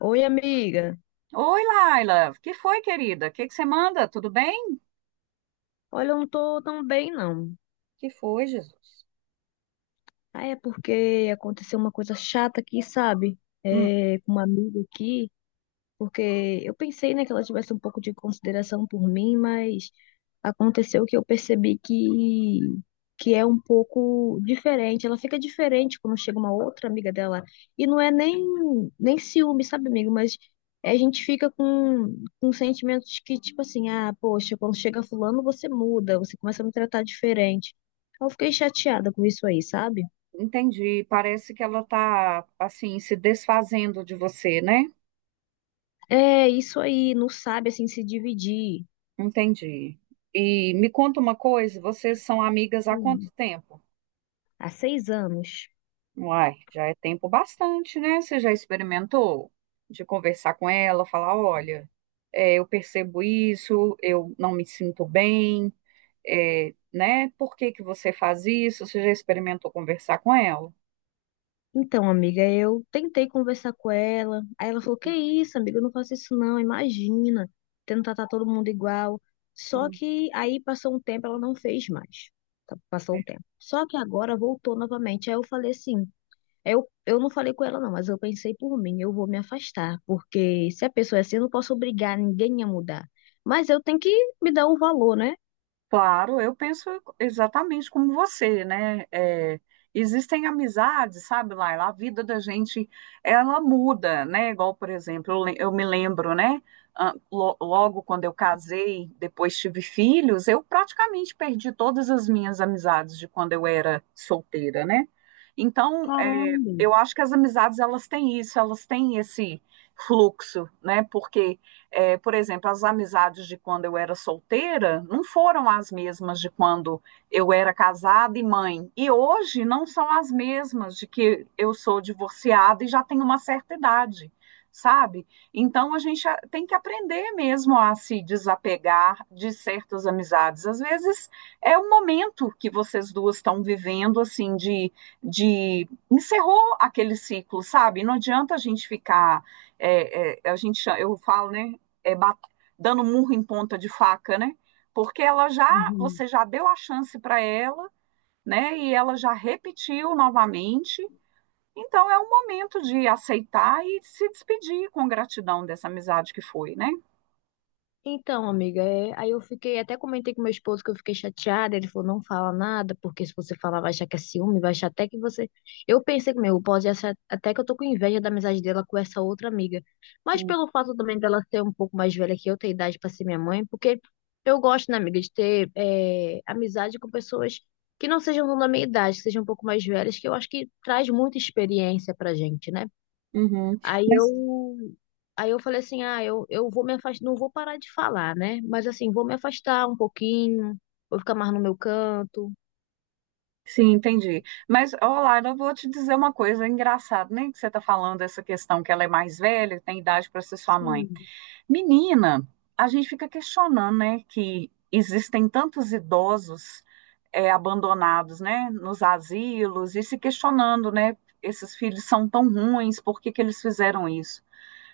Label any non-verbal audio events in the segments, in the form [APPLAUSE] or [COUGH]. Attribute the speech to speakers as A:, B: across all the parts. A: Oi, amiga.
B: Oi, Laila. Que foi, querida? O que que você manda? Tudo bem?
A: Olha, eu não tô tão bem, não.
B: Que foi, Jesus?
A: Ah, é porque aconteceu uma coisa chata aqui, sabe?
B: Hum,
A: É, com uma amiga aqui. Porque eu pensei, né, que ela tivesse um pouco de consideração por mim, mas aconteceu que eu percebi que é um pouco diferente. Ela fica diferente quando chega uma outra amiga dela e não é nem ciúme, sabe, amigo, mas a gente fica com sentimentos que, tipo assim, ah, poxa, quando chega fulano, você muda, você começa a me tratar diferente. Eu fiquei chateada com isso aí, sabe?
B: entendi. Parece que ela tá assim se desfazendo de você, né?
A: É, isso aí, não sabe, assim, se dividir.
B: Entendi. E me conta uma coisa, vocês são amigas há quanto
A: Hum,
B: tempo?
A: há 6 anos.
B: Uai, já é tempo bastante, né? Você já experimentou de conversar com ela, falar, olha, eu percebo isso, eu não me sinto bem, né? Por que que você faz isso? Você já experimentou conversar com ela?
A: Então, amiga, eu tentei conversar com ela. Aí ela falou: que isso, amiga, eu não faço isso não, imagina. Tentar tratar todo mundo igual. Só que aí passou um tempo, ela não fez mais. Tá, passou um tempo. Só que agora voltou novamente. Aí eu falei assim: eu não falei com ela não, mas eu pensei por mim, eu vou me afastar. Porque se a pessoa é assim, eu não posso obrigar ninguém a mudar. Mas eu tenho que me dar o valor, né?
B: Claro, eu penso exatamente como você, né? É, existem amizades, sabe, Laila? A vida da gente, ela muda, né? Igual, por exemplo, eu me lembro, né? Ah, logo quando eu casei, depois tive filhos, eu praticamente perdi todas as minhas amizades de quando eu era solteira, né? Então,
A: Caramba.
B: eu acho que as amizades, elas têm isso, elas têm esse fluxo, né? Porque é, por exemplo, as amizades de quando eu era solteira não foram as mesmas de quando eu era casada e mãe. E hoje não são as mesmas de que eu sou divorciada e já tenho uma certa idade, sabe? Então a gente tem que aprender mesmo a se desapegar de certas amizades. Às vezes é um momento que vocês duas estão vivendo, assim, de. Encerrou aquele ciclo, sabe? Não adianta a gente ficar. A gente eu falo né é, bat- dando murro em ponta de faca, né? Porque
A: Uhum.
B: você já deu a chance para ela, né? E ela já repetiu novamente. Então é o momento de aceitar e se despedir com gratidão dessa amizade que foi, né?
A: Então, amiga, é, aí eu fiquei, até comentei com meu esposo que eu fiquei chateada, ele falou, não fala nada, porque se você falar vai achar que é ciúme, vai achar até que você... Eu pensei comigo, pode achar até que eu tô com inveja da amizade dela com essa outra amiga, mas
B: Hum.
A: pelo fato também dela ser um pouco mais velha que eu, ter idade pra ser minha mãe, porque eu gosto, né, amiga, de ter é, amizade com pessoas que não sejam da minha idade, que sejam um pouco mais velhas, que eu acho que traz muita experiência pra gente, né?
B: Uhum.
A: Aí
B: Mas
A: eu, aí eu falei assim, ah, eu vou me afastar, não vou parar de falar, né? Mas assim, vou me afastar um pouquinho, vou ficar mais no meu canto.
B: sim, entendi. Mas, olá, eu vou te dizer uma coisa engraçada, né? Que você está falando essa questão que ela é mais velha, tem idade para ser sua mãe.
A: Sim,
B: Menina, a gente fica questionando, né, que existem tantos idosos abandonados, né, nos asilos e se questionando, né, esses filhos são tão ruins, por que que eles fizeram isso?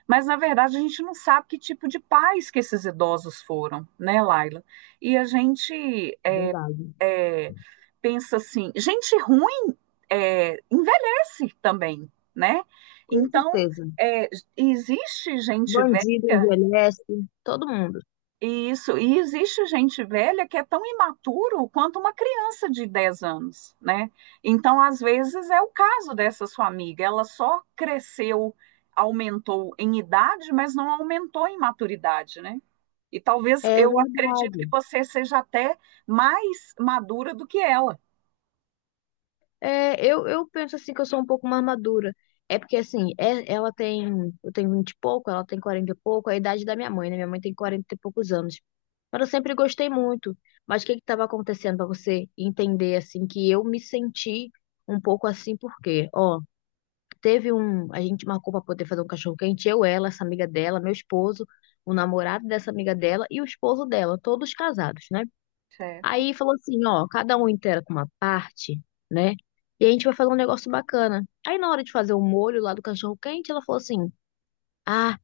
B: Mas na verdade a gente não sabe que tipo de pais que esses idosos foram, né, Laila? E a gente é,
A: verdade.
B: é, pensa assim, gente ruim envelhece também, né?
A: Com
B: Então
A: certeza.
B: é, existe gente
A: Bandido
B: velha,
A: envelhece, todo mundo.
B: isso, e existe gente velha que é tão imaturo quanto uma criança de 10 anos, né? Então, às vezes, é o caso dessa sua amiga, ela só cresceu, aumentou em idade, mas não aumentou em maturidade, né? E talvez
A: É
B: eu acredito que
A: verdade.
B: você seja até mais madura do que ela.
A: É, eu penso assim que eu sou um pouco mais madura. É porque assim, ela tem, eu tenho 20 e pouco, ela tem 40 e pouco, é a idade da minha mãe, né? Minha mãe tem 40 e poucos anos. Mas eu sempre gostei muito. Mas o que que estava acontecendo para você entender assim que eu me senti um pouco assim porque, ó, teve um, a gente marcou para poder fazer um cachorro quente, eu, ela, essa amiga dela, meu esposo, o namorado dessa amiga dela e o esposo dela, todos casados, né?
B: Certo.
A: Aí falou assim, ó, cada um inteira com uma parte, né? E a gente vai fazer um negócio bacana. Aí na hora de fazer o molho lá do cachorro quente, ela falou assim: "Ah,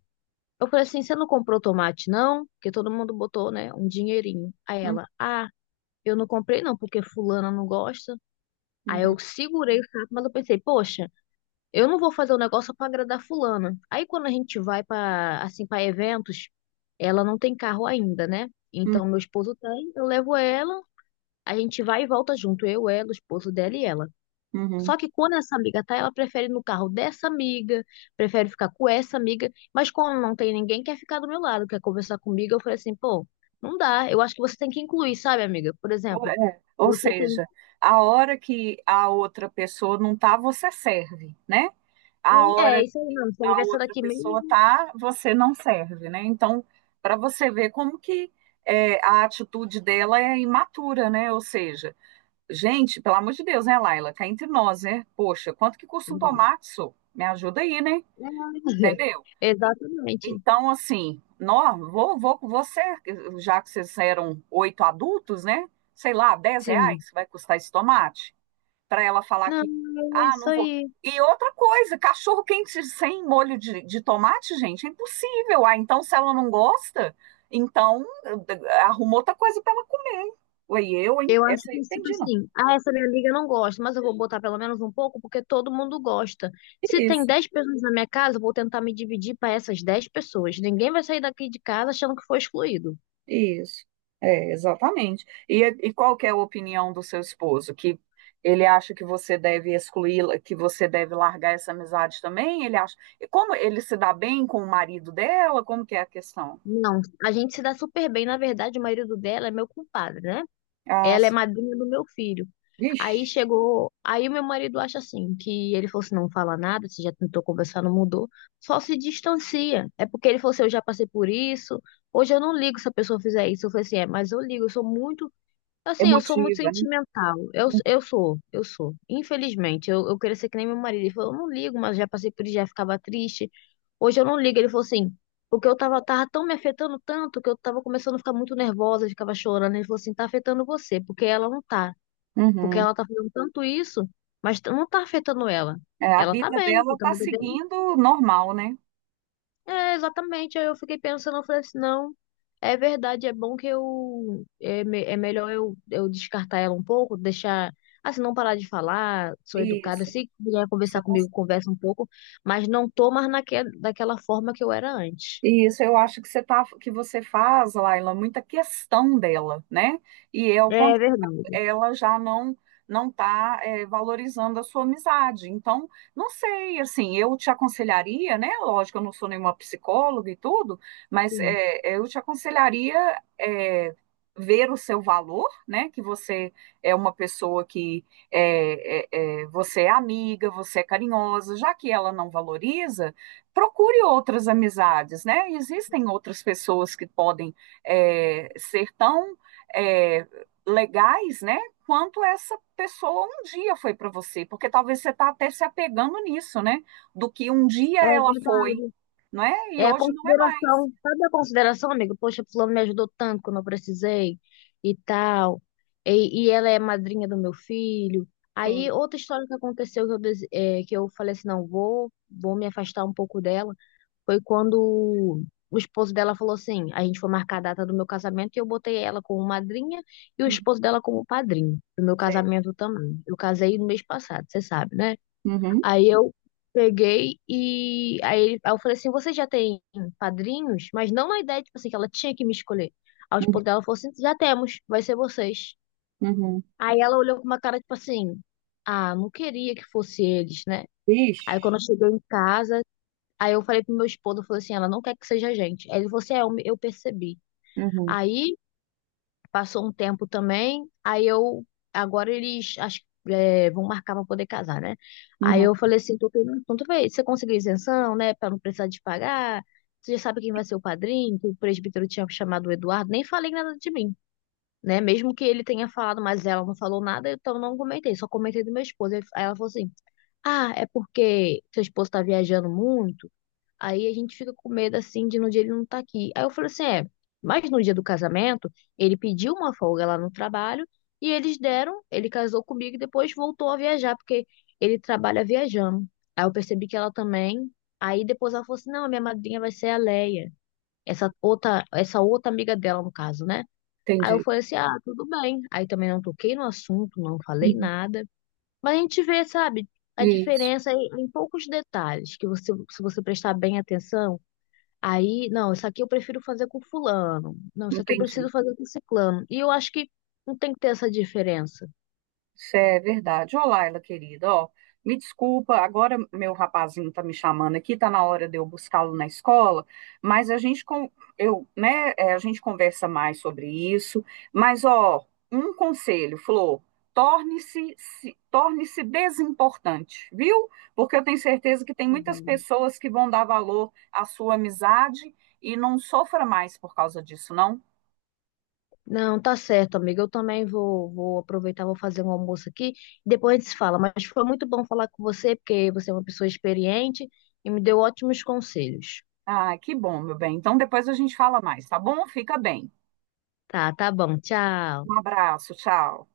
A: eu falei assim, você não comprou tomate não? Porque todo mundo botou, né, um dinheirinho". Aí
B: Hum,
A: ela: "Ah, eu não comprei não, porque fulana não gosta". Aí eu
B: uhum,
A: segurei o saco, mas eu pensei: "Poxa, eu não vou fazer o negócio pra agradar fulana". Aí quando a gente vai pra assim para eventos, ela não tem carro ainda, né?
B: hum,
A: Então meu esposo tem, eu levo ela, a gente vai e volta junto, eu, ela, o esposo dela e ela.
B: uhum.
A: Só que quando essa amiga tá, ela prefere ir no carro dessa amiga, prefere ficar com essa amiga, mas quando não tem ninguém, quer ficar do meu lado, quer conversar comigo, eu falei assim, pô, não dá, eu acho que você tem que incluir, sabe, amiga? Por
B: Ou
A: exemplo,
B: é, ou
A: você tem.
B: seja, a hora que a outra pessoa não tá, você serve, né? A
A: Um, é,
B: hora
A: isso aí não, você vai
B: a
A: ver essa
B: outra
A: daqui
B: pessoa
A: mesmo.
B: tá, você não serve, né? Então, para você ver como que a atitude dela é imatura, né? Ou seja, gente, pelo amor de Deus, né, Laila? Cá entre nós, né? Poxa, quanto que custa um tomate? Sô? Me ajuda aí, né?
A: É, [LAUGHS]
B: Entendeu?
A: exatamente,
B: Então, assim, nó, vou com você, já que vocês eram 8 adultos, né? Sei lá, dez
A: sim.
B: reais vai custar esse tomate? Para ela falar
A: Não,
B: que,
A: é
B: ah,
A: isso
B: não vou.
A: aí.
B: E outra coisa, cachorro quente sem molho de tomate, gente, é impossível. Ah, então se ela não gosta, então arruma outra coisa para ela comer. Oi, eu, hein?
A: Eu acho
B: Essa eu
A: que, tipo
B: entendi, não.
A: assim, ah, essa minha amiga não gosta, mas eu vou botar pelo menos um pouco porque todo mundo gosta. Se tem
B: Isso,
A: 10 pessoas na minha casa, eu vou tentar me dividir para essas 10 pessoas. Ninguém vai sair daqui de casa achando que foi excluído.
B: isso. É, exatamente. E qual que é a opinião do seu esposo? Que ele acha que você deve excluí-la, que você deve largar essa amizade também? Ele acha. E como ele se dá bem com o marido dela? Como que é a questão?
A: Não, a gente se dá super bem. Na verdade, o marido dela é meu compadre, né?
B: Ah,
A: Ela é madrinha do meu filho. Aí
B: vixe.
A: chegou, aí o meu marido acha assim, que ele falou assim, não fala nada, você já tentou conversar, não mudou, só se distancia. É porque ele falou assim, eu já passei por isso, hoje eu não ligo se a pessoa fizer isso. Eu falei assim, é, mas eu ligo, eu sou muito. Assim, eu sou muito
B: Emotiva, né?
A: sentimental. Eu sou, eu sou. Infelizmente, eu queria ser que nem meu marido. Ele falou, eu não ligo, mas já passei por isso, já ficava triste. Hoje eu não ligo. Ele falou assim, porque eu tava tão me afetando tanto que eu tava começando a ficar muito nervosa, ficava chorando. Ele falou assim, tá afetando você, porque ela não tá. Porque
B: Uhum.
A: ela tá fazendo tanto isso, mas não tá afetando ela.
B: É, a
A: Ela tá
B: vida
A: bem,
B: dela
A: tá
B: tá
A: bem.
B: seguindo normal, né?
A: É, exatamente. Aí eu fiquei pensando, eu falei assim, não, é verdade, é bom que eu é, é melhor eu descartar ela um pouco, deixar assim, não parar de falar, sou educada,
B: Isso.
A: se quiser
B: Você
A: conversar
B: tá-
A: comigo, conversa um pouco, mas não tô mais daquela forma que eu era antes.
B: Isso, eu acho que você tá, que você faz, Laila, muita questão dela, né? E é o
A: É verdade,
B: ela já não está valorizando a sua amizade. Então, não sei, assim, eu te aconselharia, né? Lógico, eu não sou nenhuma psicóloga e tudo, mas
A: sim.
B: eu te aconselharia ver o seu valor, né? Que você é uma pessoa que você é amiga, você é carinhosa, já que ela não valoriza, procure outras amizades, né? Existem outras pessoas que podem ser tão é, legais, né? Quanto essa pessoa um dia foi para você, porque talvez você está até se apegando nisso, né? Do que um
A: É
B: dia ela foi,
A: verdade.
B: não é? E
A: É a
B: hoje não é mais.
A: consideração, sabe a consideração, amigo? Poxa, fulano me ajudou tanto quando eu precisei e tal. E ela é madrinha do meu filho.
B: Sim.
A: Aí, outra história que aconteceu que eu, é, que eu falei assim, não, vou me afastar um pouco dela, foi quando o esposo dela falou assim, a gente foi marcar a data do meu casamento e eu botei ela como madrinha e o
B: Hum,
A: esposo dela como padrinho do meu
B: sei.
A: casamento também. Eu casei no mês passado, você sabe, né?
B: Uhum,
A: Aí eu peguei e aí, aí eu falei assim, você já tem padrinhos? Mas não na ideia, tipo assim, que ela tinha que me escolher. Aos
B: uhum,
A: poucos ela falou assim, já temos, vai ser vocês.
B: uhum.
A: Aí ela olhou com uma cara, tipo assim, ah, não queria que fosse eles, né?
B: Ixi,
A: Aí quando chegou em casa, aí eu falei pro meu esposo, eu falei assim, ela não quer que seja a gente. Aí ele falou assim, é, eu, eu percebi.
B: uhum,
A: Aí passou um tempo também, aí eu, agora eles, acho que é, vão marcar pra poder casar, né? Aí
B: uhum.
A: eu falei assim, tô perguntando, se você conseguiu isenção, né, pra não precisar de pagar, você já sabe quem vai ser o padrinho, que o presbítero tinha chamado o Eduardo, nem falei nada de mim, né? Mesmo que ele tenha falado, mas ela não falou nada, então eu não comentei, só comentei do meu esposo. Aí ela falou assim, ah, é porque seu esposo tá viajando muito, aí a gente fica com medo assim de no dia ele não tá aqui. Aí eu falei assim, é, mas no dia do casamento, ele pediu uma folga lá no trabalho e eles deram, ele casou comigo e depois voltou a viajar, porque ele trabalha viajando. Aí eu percebi que ela também. Aí depois ela falou assim, não, a minha madrinha vai ser a Leia, essa outra amiga dela, no caso, né? Aí eu
B: Entendi.
A: falei assim, ah, tudo bem. Aí também não toquei no assunto, não falei
B: Uhum.
A: nada. Mas a gente vê, sabe, a
B: Isso,
A: diferença em poucos detalhes, que você, se você prestar bem atenção, aí, não, isso aqui eu prefiro fazer com fulano. Não, isso aqui eu
B: entendi.
A: preciso fazer com ciclano. E eu acho que não tem que ter essa diferença.
B: Isso é verdade. Ô, Laila, querida, ó, me desculpa, agora meu rapazinho tá me chamando aqui, tá na hora de eu buscá-lo na escola, mas a gente com, eu, né, a gente conversa mais sobre isso, mas ó, um conselho, Flor, torne-se se- torne-se desimportante, viu? Porque eu tenho certeza que tem
A: Tá
B: muitas
A: bom.
B: pessoas que vão dar valor à sua amizade e não sofra mais por causa disso, não?
A: Não, tá certo, amiga. Eu também vou aproveitar, vou fazer um almoço aqui. Depois a gente se fala. Mas foi muito bom falar com você, porque você é uma pessoa experiente e me deu ótimos conselhos.
B: Ah, que bom, meu bem. Então depois a gente fala mais, tá bom? Fica bem.
A: Tá, tá bom.
B: Um
A: Tchau.
B: abraço, tchau.